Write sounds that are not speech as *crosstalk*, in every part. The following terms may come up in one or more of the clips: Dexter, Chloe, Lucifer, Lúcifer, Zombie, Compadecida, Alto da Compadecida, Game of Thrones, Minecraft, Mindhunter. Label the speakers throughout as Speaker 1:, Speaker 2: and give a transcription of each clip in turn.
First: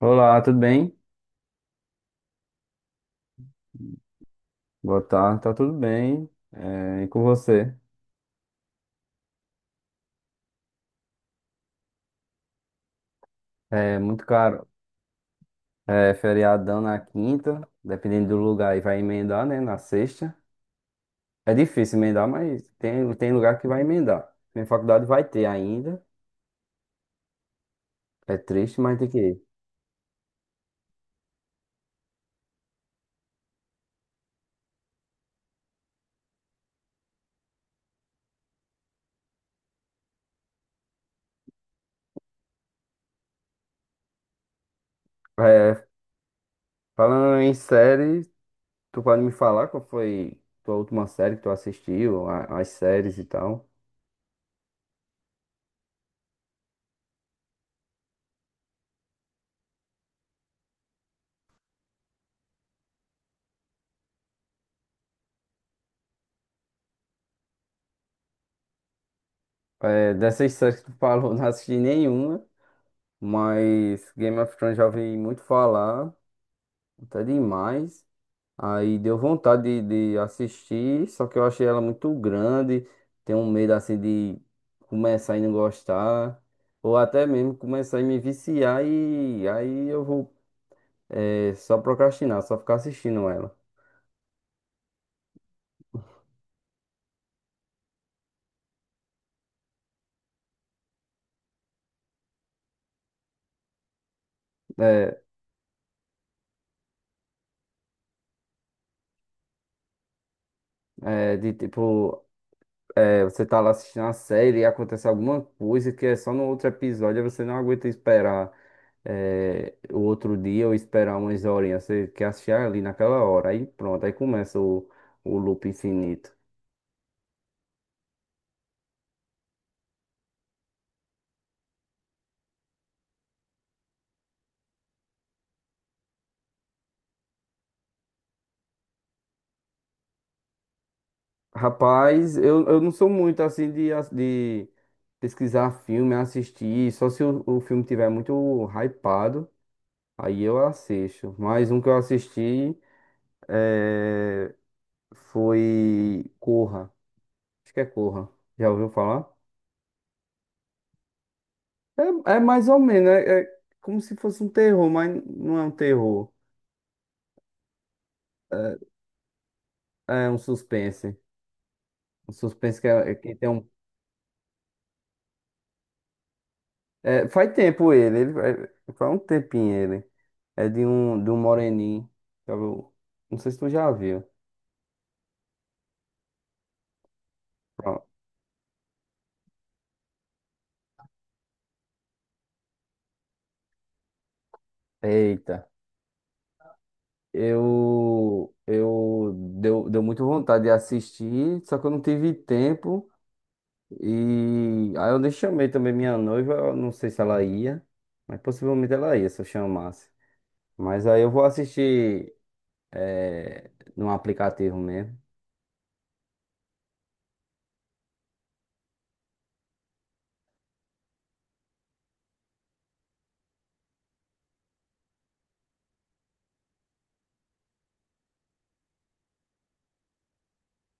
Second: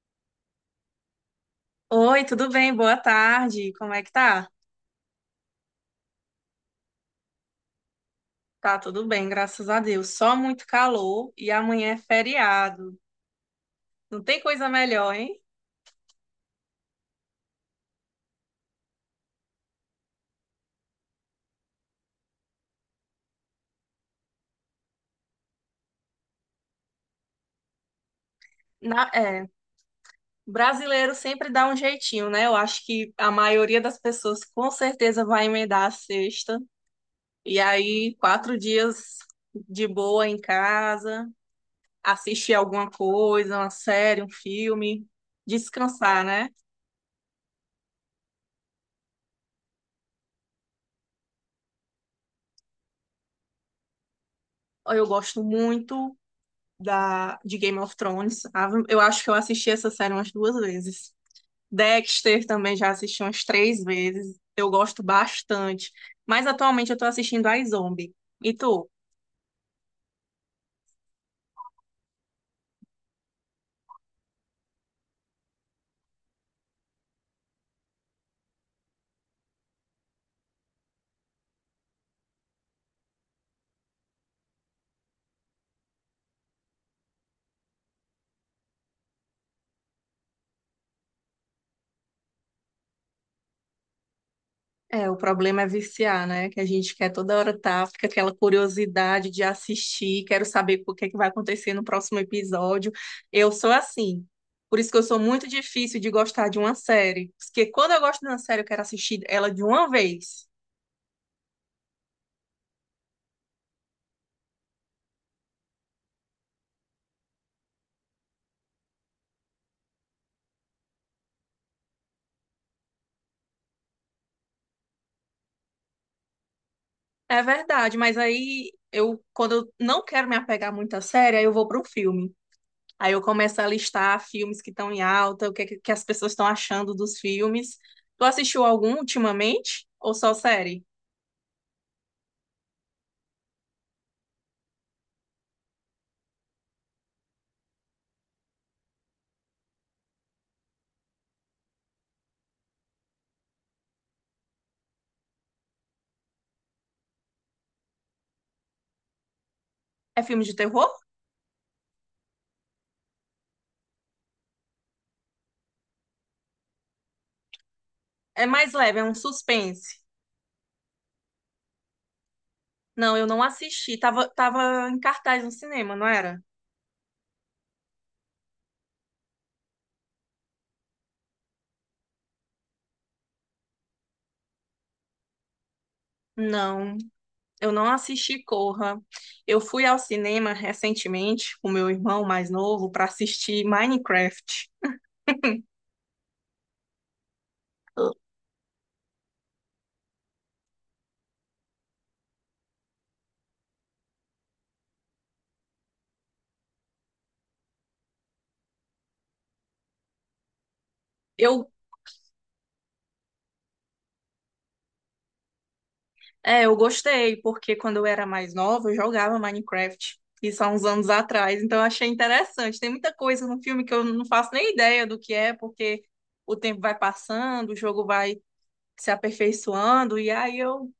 Speaker 1: Olá, tudo bem?
Speaker 2: Oi, tudo bem? Boa tarde. Como é que tá?
Speaker 1: Boa tarde, tá tudo bem. E com você?
Speaker 2: Tá tudo bem, graças a Deus. Só muito calor e amanhã é feriado.
Speaker 1: É
Speaker 2: Não
Speaker 1: muito
Speaker 2: tem
Speaker 1: caro.
Speaker 2: coisa melhor, hein?
Speaker 1: É feriadão na quinta, dependendo do lugar, aí vai emendar, né? Na sexta. É difícil emendar, mas tem lugar que vai emendar. Minha faculdade vai ter ainda. É triste, mas tem
Speaker 2: Na-
Speaker 1: que ir.
Speaker 2: é, Brasileiro sempre dá um jeitinho, né? Eu acho que a maioria das pessoas com certeza vai emendar a sexta. E aí, 4 dias de boa em casa, assistir alguma coisa, uma série, um filme,
Speaker 1: É,
Speaker 2: descansar, né?
Speaker 1: falando em série, tu pode me falar qual foi tua última série que tu assistiu, as séries e tal?
Speaker 2: Eu gosto muito. Da, de Game of Thrones. Ah, eu acho que eu assisti essa série umas 2 vezes. Dexter também já assisti umas 3 vezes. Eu gosto bastante. Mas atualmente eu tô assistindo a Zombie. E tu?
Speaker 1: É, dessas séries que tu falou, *laughs* não assisti nenhuma, mas Game of Thrones já ouvi muito falar. Até demais. Aí deu vontade de assistir, só que eu achei ela muito grande. Tenho um medo assim de começar e não gostar. Ou até mesmo começar e me viciar e aí eu vou só procrastinar, só ficar assistindo ela.
Speaker 2: É, o problema é viciar, né? Que a gente quer toda hora tá, fica aquela curiosidade de assistir, quero saber o que é que vai acontecer no próximo episódio. Eu sou assim. Por isso que eu sou
Speaker 1: É,
Speaker 2: muito difícil de gostar de uma série. Porque quando eu gosto de uma série, eu quero assistir ela de uma vez.
Speaker 1: é de tipo. É, você tá lá assistindo a série e acontece alguma coisa que é só no outro episódio, aí você não aguenta esperar o outro dia ou esperar umas horinhas. Você quer assistir ali naquela hora. Aí pronto, aí começa o loop infinito.
Speaker 2: É verdade, mas aí quando eu não quero me apegar muito à série, aí eu vou para um filme. Aí eu começo a listar filmes que estão em alta, é que as pessoas estão achando dos filmes. Tu assistiu algum ultimamente? Ou só série?
Speaker 1: Rapaz, eu não sou muito assim de, de pesquisar filme, assistir, só se o filme tiver muito hypado, aí eu assisto. Mas um que eu assisti é, foi Corra. Acho que é Corra. Já ouviu falar?
Speaker 2: É filme de terror?
Speaker 1: É, é mais ou menos, é como se fosse um terror, mas não é um terror.
Speaker 2: É mais leve, é um suspense.
Speaker 1: É, é um suspense. Um suspense que, é
Speaker 2: Não, eu
Speaker 1: que
Speaker 2: não
Speaker 1: tem um.
Speaker 2: assisti. Tava em cartaz no cinema, não era?
Speaker 1: Faz tempo ele faz um tempinho ele. É de um moreninho. Sabe? Não sei se tu já viu.
Speaker 2: Não, eu não
Speaker 1: Pronto.
Speaker 2: assisti Corra. Eu fui ao cinema recentemente com meu irmão mais novo para assistir Minecraft. *laughs*
Speaker 1: Eita. Eu deu muito vontade de assistir, só que eu não tive tempo. E aí eu nem chamei também minha noiva, eu não sei se ela ia, mas possivelmente ela ia se eu chamasse. Mas aí eu vou
Speaker 2: Eu
Speaker 1: assistir é, num aplicativo mesmo.
Speaker 2: É, eu gostei, porque quando eu era mais nova, eu jogava Minecraft. Isso há uns anos atrás, então eu achei interessante. Tem muita coisa no filme que eu não faço nem ideia do que é, porque o tempo vai passando, o jogo vai se aperfeiçoando, e aí eu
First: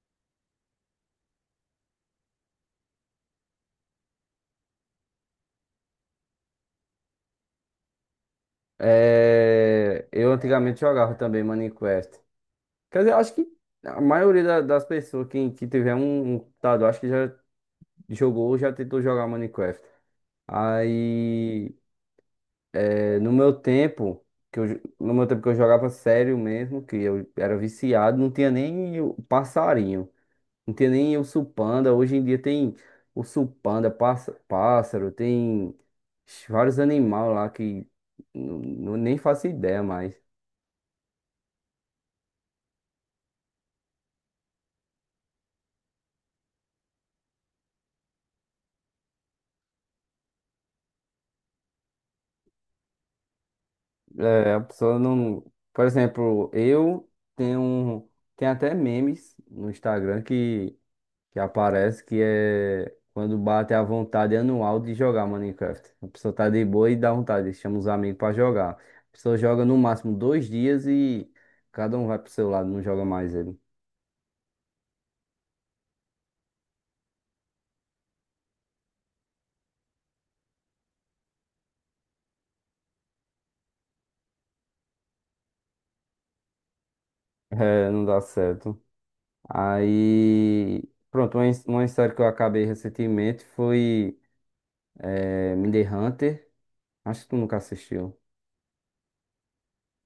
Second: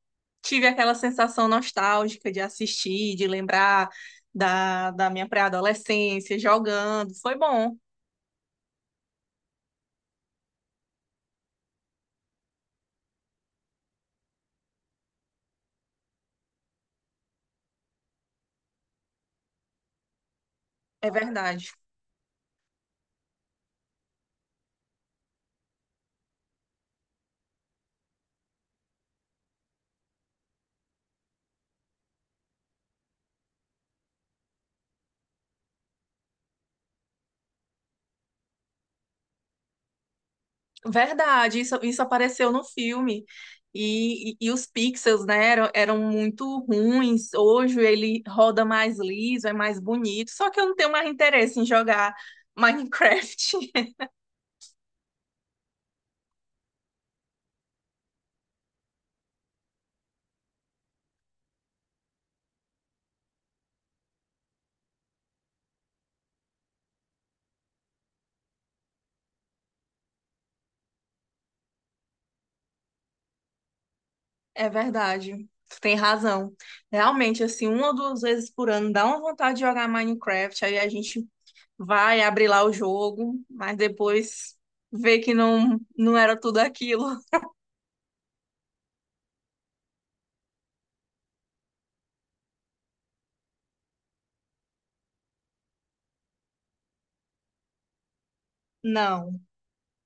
Speaker 2: tive aquela sensação nostálgica de assistir, de lembrar da minha pré-adolescência, jogando. Foi bom,
Speaker 1: É, eu antigamente jogava também Minecraft. Quer dizer, acho que a maioria das pessoas que tiver um, um computador, acho que já jogou ou já tentou jogar Minecraft.
Speaker 2: é verdade.
Speaker 1: Aí, no meu tempo, que eu, no meu tempo que eu jogava sério mesmo, que eu era viciado, não tinha nem o passarinho. Não tem nem urso panda. Hoje em dia tem urso panda, pássaro, tem vários animais lá que nem faço ideia mais.
Speaker 2: Verdade, isso apareceu no filme. E os pixels, né, eram muito ruins. Hoje ele roda mais liso, é mais bonito. Só que eu não tenho mais interesse em jogar Minecraft. *laughs*
Speaker 1: É, a pessoa não. Por exemplo, eu tenho um. Tem até memes no Instagram que aparece que é quando bate a vontade anual de jogar Minecraft. A pessoa tá de boa e dá vontade, chama os amigos pra jogar. A pessoa joga no máximo dois dias e cada um vai pro seu lado, não joga mais ele.
Speaker 2: É verdade, tu tem razão. Realmente, assim, uma ou duas vezes por ano dá uma vontade de jogar Minecraft. Aí a gente vai abrir lá o jogo, mas depois vê que não, não era tudo aquilo.
Speaker 1: É, não dá certo. Aí, pronto, uma, uma história que eu acabei recentemente foi Mindhunter. Hunter. Acho que tu nunca assistiu.
Speaker 2: Não.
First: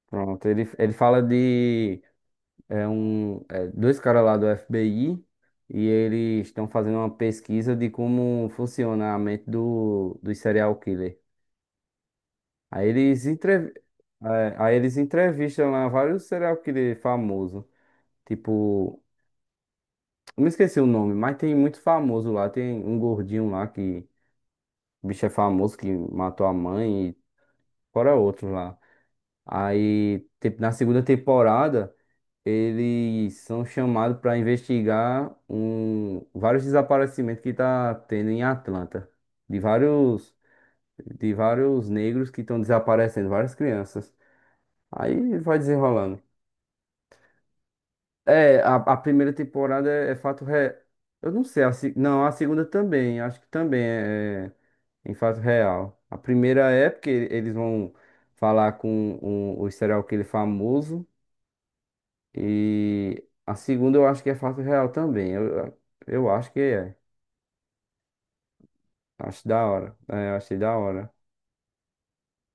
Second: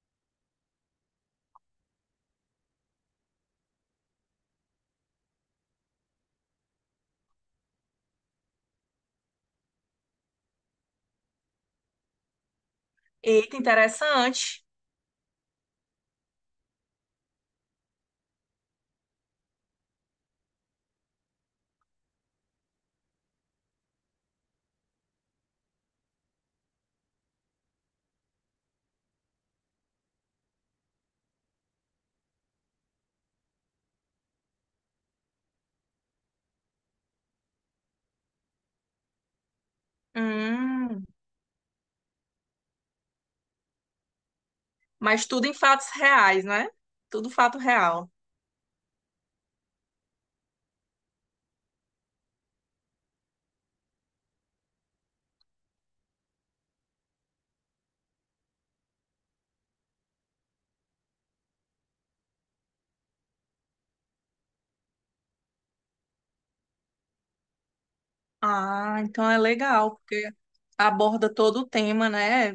Speaker 1: Pronto, ele fala de dois caras lá do FBI e eles estão fazendo uma pesquisa de como funciona a mente do, dos serial killer. Aí eles,
Speaker 2: Eita,
Speaker 1: entrev é,
Speaker 2: interessante.
Speaker 1: aí eles entrevistam lá vários serial killer famosos, tipo. Não me esqueci o nome, mas tem muito famoso lá. Tem um gordinho lá que o bicho é famoso que matou a mãe e fora outros lá. Aí, na segunda temporada, eles são chamados para investigar um, vários desaparecimentos que tá tendo em Atlanta. De vários,
Speaker 2: Hum.
Speaker 1: de vários negros que estão desaparecendo, várias crianças.
Speaker 2: Mas
Speaker 1: Aí
Speaker 2: tudo em
Speaker 1: vai
Speaker 2: fatos
Speaker 1: desenrolando.
Speaker 2: reais, né? Tudo fato real.
Speaker 1: É, a primeira temporada é, é fato real. Eu não sei, a, se- não, a segunda também, acho que também é em fato real. A primeira é porque eles vão falar com o serial killer famoso. E a segunda eu acho que é fato real também. Eu acho que é.
Speaker 2: Ah, então é
Speaker 1: Acho da hora.
Speaker 2: legal, porque
Speaker 1: É, eu achei da hora.
Speaker 2: aborda todo o tema, né?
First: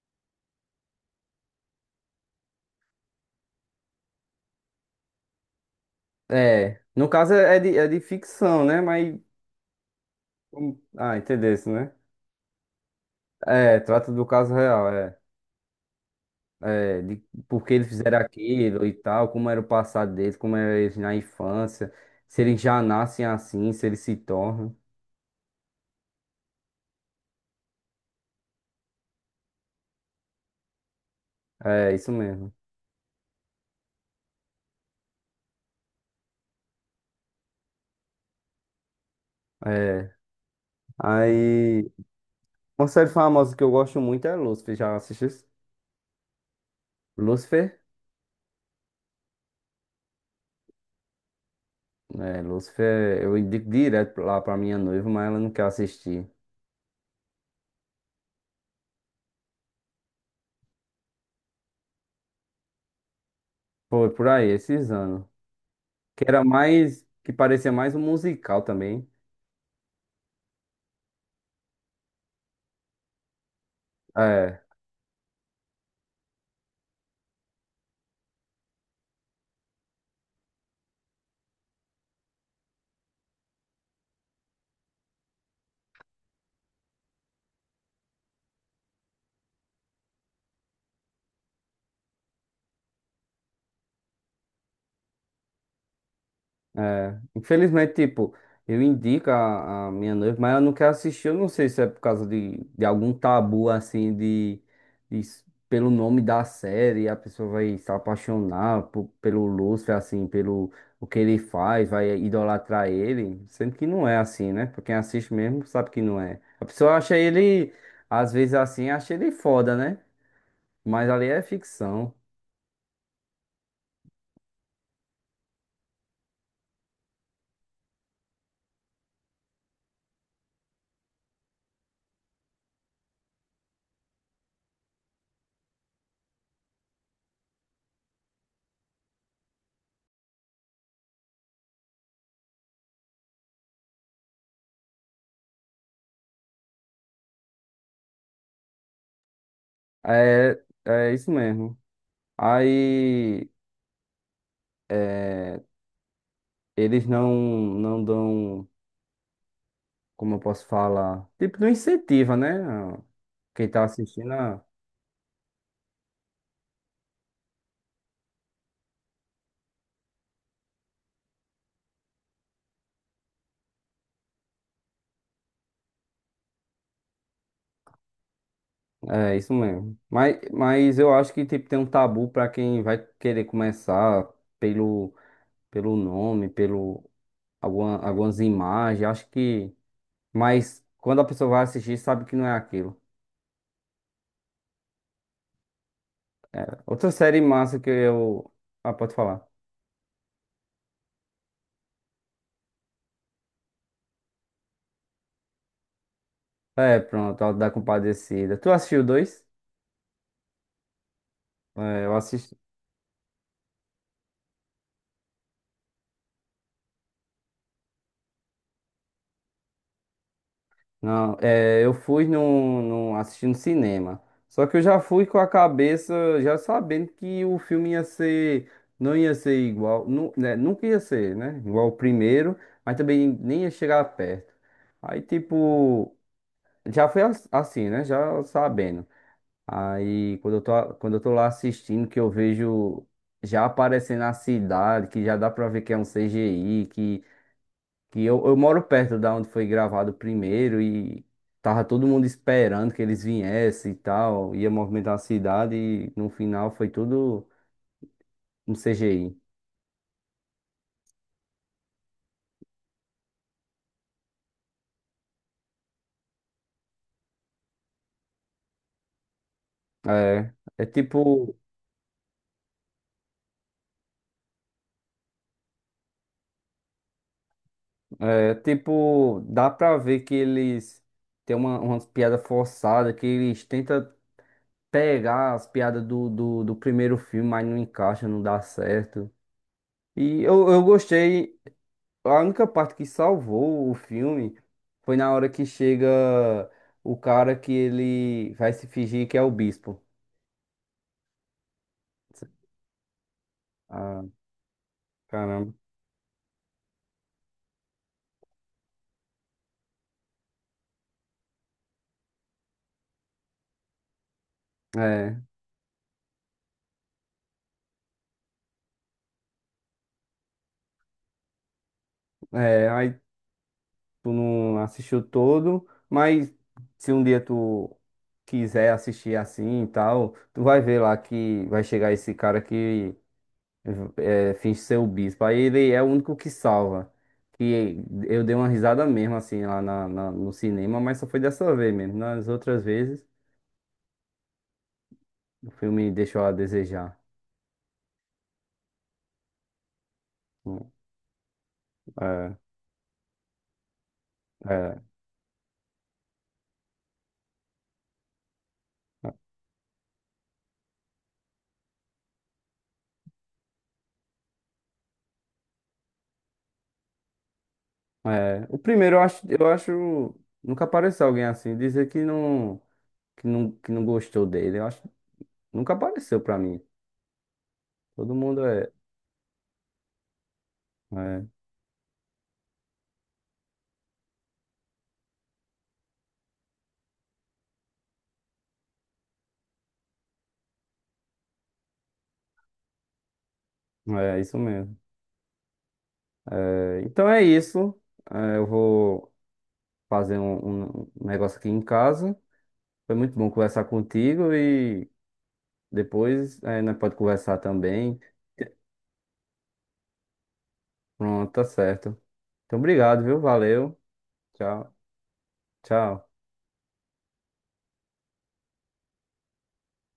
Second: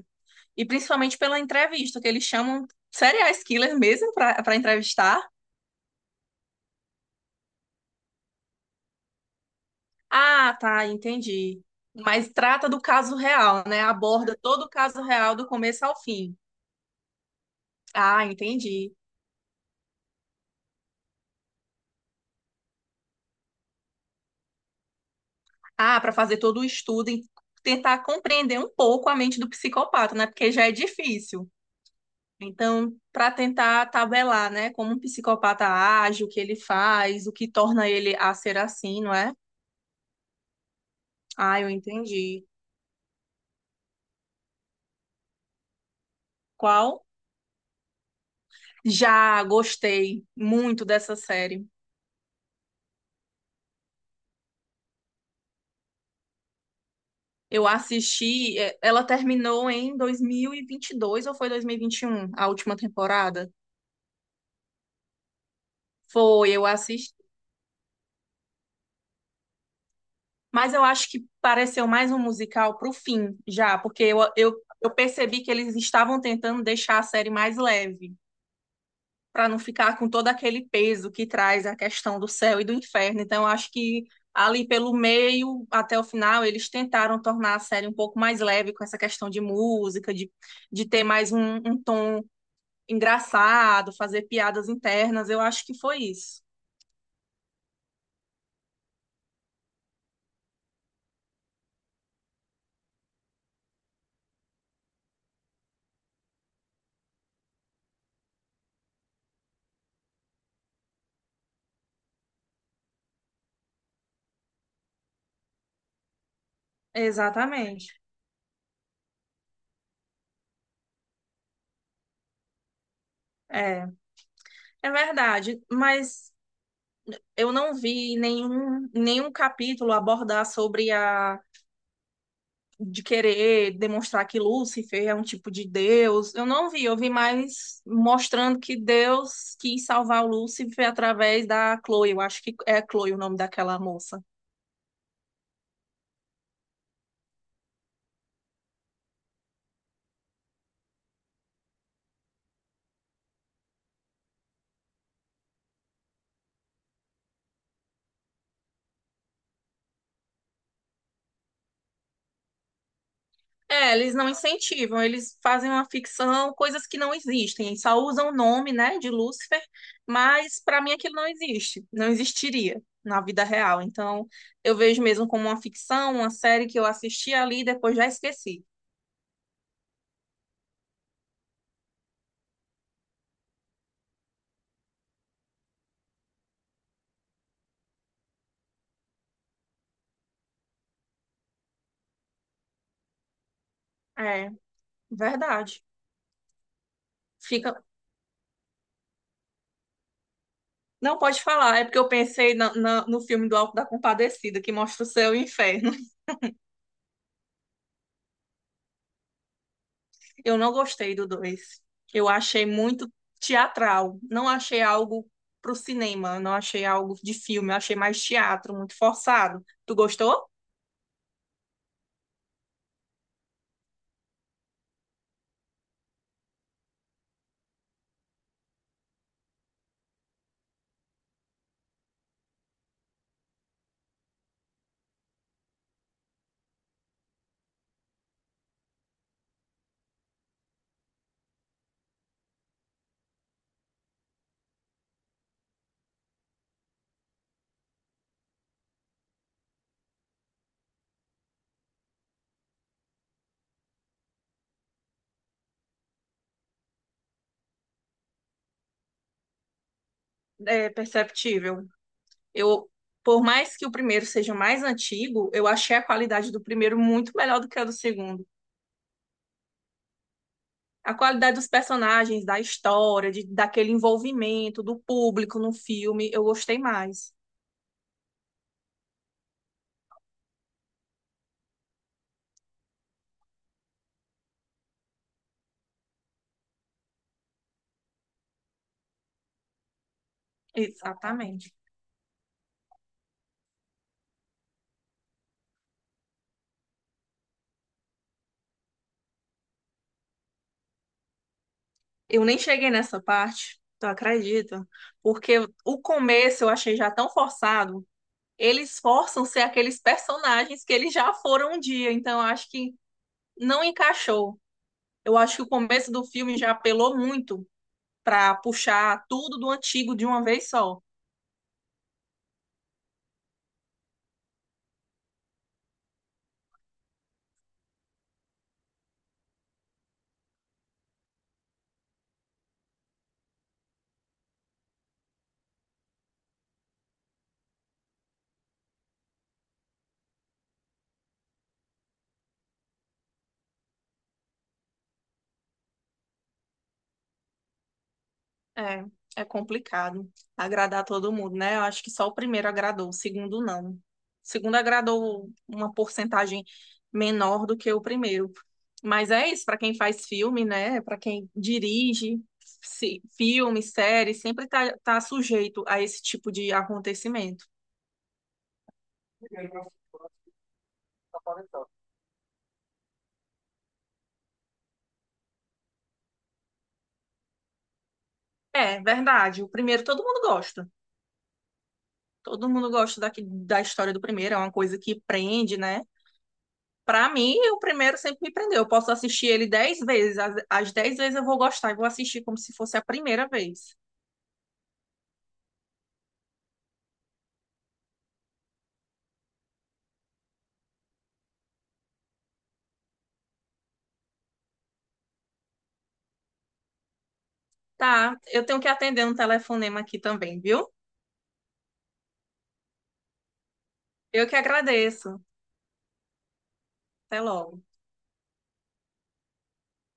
Speaker 2: E principalmente pela entrevista, que eles chamam serial killer mesmo para entrevistar.
Speaker 1: É. No caso é é de ficção, né? Mas.
Speaker 2: Ah, tá,
Speaker 1: Ah, entendeu
Speaker 2: entendi.
Speaker 1: isso, né?
Speaker 2: Mas trata do caso real,
Speaker 1: É,
Speaker 2: né?
Speaker 1: trata do
Speaker 2: Aborda
Speaker 1: caso
Speaker 2: todo o
Speaker 1: real,
Speaker 2: caso
Speaker 1: é.
Speaker 2: real do começo ao fim.
Speaker 1: É, de por que eles fizeram
Speaker 2: Ah,
Speaker 1: aquilo e
Speaker 2: entendi.
Speaker 1: tal, como era o passado deles, como eram eles na infância, se eles já nascem assim, se eles se tornam.
Speaker 2: Ah, para fazer todo o estudo e tentar compreender um pouco a mente do psicopata, né? Porque já é difícil.
Speaker 1: É, isso mesmo.
Speaker 2: Então, para tentar tabelar, né, como um psicopata age, o que ele faz, o que torna ele a ser assim, não é?
Speaker 1: É.
Speaker 2: Ah, eu
Speaker 1: Aí,
Speaker 2: entendi.
Speaker 1: uma série famosa que eu gosto muito é Lucifer. Já assistiu?
Speaker 2: Qual?
Speaker 1: Lucifer?
Speaker 2: Já gostei muito dessa série.
Speaker 1: É, Lucifer, eu indico direto lá pra minha noiva, mas ela não quer assistir.
Speaker 2: Eu assisti, ela terminou em dois mil e vinte e dois ou foi dois mil e vinte e um? A última temporada?
Speaker 1: Foi por aí, esses anos. Que era
Speaker 2: Foi, eu
Speaker 1: mais,
Speaker 2: assisti.
Speaker 1: que parecia mais um musical também.
Speaker 2: Mas eu acho que pareceu mais um musical pro fim, já, porque eu, eu,
Speaker 1: É.
Speaker 2: eu percebi que eles estavam tentando deixar a série mais leve, para não ficar com todo aquele peso que traz a questão do céu e do inferno. Então, eu acho que ali pelo meio até o final, eles tentaram tornar a série um pouco mais leve com essa questão de música, de ter mais um tom engraçado, fazer piadas internas. Eu acho que foi isso.
Speaker 1: É, infelizmente, tipo, eu indico a minha noiva, mas ela não quer assistir. Eu não sei se é por causa de algum tabu, assim, de, pelo nome da série, a pessoa vai se apaixonar pelo Lúcifer, assim, pelo o que ele faz, vai idolatrar ele, sendo que não é assim, né? Pra quem assiste mesmo sabe que não é. A pessoa acha ele,
Speaker 2: Exatamente.
Speaker 1: às vezes assim, acha ele foda, né? Mas ali é ficção.
Speaker 2: É, é verdade, mas eu não vi nenhum capítulo abordar sobre a de querer demonstrar que Lúcifer é um tipo de Deus. Eu não vi, eu vi mais mostrando que Deus quis salvar o Lúcifer através da Chloe. Eu acho que é Chloe o nome daquela moça.
Speaker 1: É, é isso mesmo. Aí. é, eles não dão, como eu posso falar, tipo, não incentiva, né? Quem tá
Speaker 2: É, eles não
Speaker 1: assistindo,
Speaker 2: incentivam, eles fazem uma ficção, coisas que não existem. Eles só usam o nome, né, de Lúcifer, mas para mim aquilo não existe, não existiria na vida real. Então, eu vejo mesmo como uma ficção, uma série que eu assisti ali e depois já esqueci.
Speaker 1: é isso mesmo. Mas eu acho que tipo, tem um tabu pra quem vai querer começar pelo, pelo nome, pelo algumas imagens. Acho que. Mas quando a pessoa vai assistir, sabe que não é aquilo.
Speaker 2: É, verdade.
Speaker 1: Outra série massa
Speaker 2: Fica,
Speaker 1: que eu. Ah, pode falar.
Speaker 2: não pode falar, é porque eu pensei no filme do Alto da Compadecida, que mostra o céu e o inferno. *laughs*
Speaker 1: É, pronto, a da Compadecida. Tu assistiu dois?
Speaker 2: Eu não gostei do dois.
Speaker 1: É, eu
Speaker 2: Eu
Speaker 1: assisti.
Speaker 2: achei muito teatral. Não achei algo pro cinema, não achei algo de filme, eu achei mais teatro, muito forçado. Tu gostou?
Speaker 1: Não, é, eu fui assistindo cinema. Só que eu já fui com a cabeça, já sabendo que o filme ia ser, não ia ser igual, né, nunca ia ser, né? Igual o primeiro, mas também nem ia chegar perto. Aí, tipo, já foi assim, né? Já sabendo. Aí, quando eu tô lá assistindo, que eu vejo já aparecendo a cidade, que já dá pra ver que é um CGI, que eu moro perto da onde foi gravado o primeiro e tava todo mundo esperando que eles viessem e tal, ia movimentar a cidade e no final foi tudo um CGI.
Speaker 2: É perceptível. Eu, por mais que o primeiro seja mais antigo, eu achei a qualidade do primeiro muito melhor do que a do segundo.
Speaker 1: É, é
Speaker 2: A
Speaker 1: tipo,
Speaker 2: qualidade dos personagens, da história, daquele envolvimento do público no filme, eu gostei mais.
Speaker 1: é tipo, dá pra ver que eles têm uma, umas piadas forçadas, que eles tentam pegar as piadas do primeiro filme, mas não encaixa, não dá certo. E eu gostei.
Speaker 2: Exatamente.
Speaker 1: A única parte que salvou o filme foi na hora que chega o cara que ele vai se fingir que é o bispo.
Speaker 2: Eu nem cheguei nessa parte, tu
Speaker 1: Ah,
Speaker 2: acredita? Porque
Speaker 1: caramba.
Speaker 2: o começo eu achei já tão forçado. Eles forçam ser aqueles personagens que eles já foram um dia, então eu acho que não encaixou. Eu
Speaker 1: É,
Speaker 2: acho que o começo do filme já apelou muito para puxar tudo do antigo de uma vez só.
Speaker 1: aí tu não assistiu todo, mas se um dia tu quiser assistir assim e tal, tu vai ver lá que vai chegar esse cara que finge ser o bispo. Aí ele é o único que salva. Que eu dei uma risada mesmo assim lá no cinema, mas só foi dessa vez mesmo. Nas outras vezes. O filme deixou a desejar.
Speaker 2: É, é complicado
Speaker 1: Hum.
Speaker 2: agradar todo mundo, né? Eu acho que só o
Speaker 1: É,
Speaker 2: primeiro agradou, o segundo não. O segundo
Speaker 1: é,
Speaker 2: agradou uma porcentagem menor do que o primeiro. Mas é isso, para quem faz filme, né? Para quem dirige filme, série, sempre tá sujeito a esse tipo de acontecimento.
Speaker 1: é. O primeiro eu acho nunca apareceu alguém assim dizer que não gostou dele. Eu acho nunca apareceu pra mim. Todo mundo
Speaker 2: É, verdade. O primeiro todo mundo gosta.
Speaker 1: é,
Speaker 2: Todo mundo gosta daqui, da história do primeiro, é uma coisa que prende, né? Pra mim, o primeiro sempre me prendeu. Eu posso assistir ele 10 vezes. As 10 vezes eu vou gostar e vou assistir como se fosse a primeira vez.
Speaker 1: é isso mesmo. É, então é isso. É, eu vou fazer um, um negócio aqui em casa. Foi muito bom conversar contigo e depois é, nós pode conversar também.
Speaker 2: Tá, eu tenho que atender um telefonema aqui também, viu?
Speaker 1: Pronto, tá certo. Então obrigado, viu? Valeu.
Speaker 2: Eu que
Speaker 1: Tchau,
Speaker 2: agradeço.
Speaker 1: tchau.
Speaker 2: Até logo.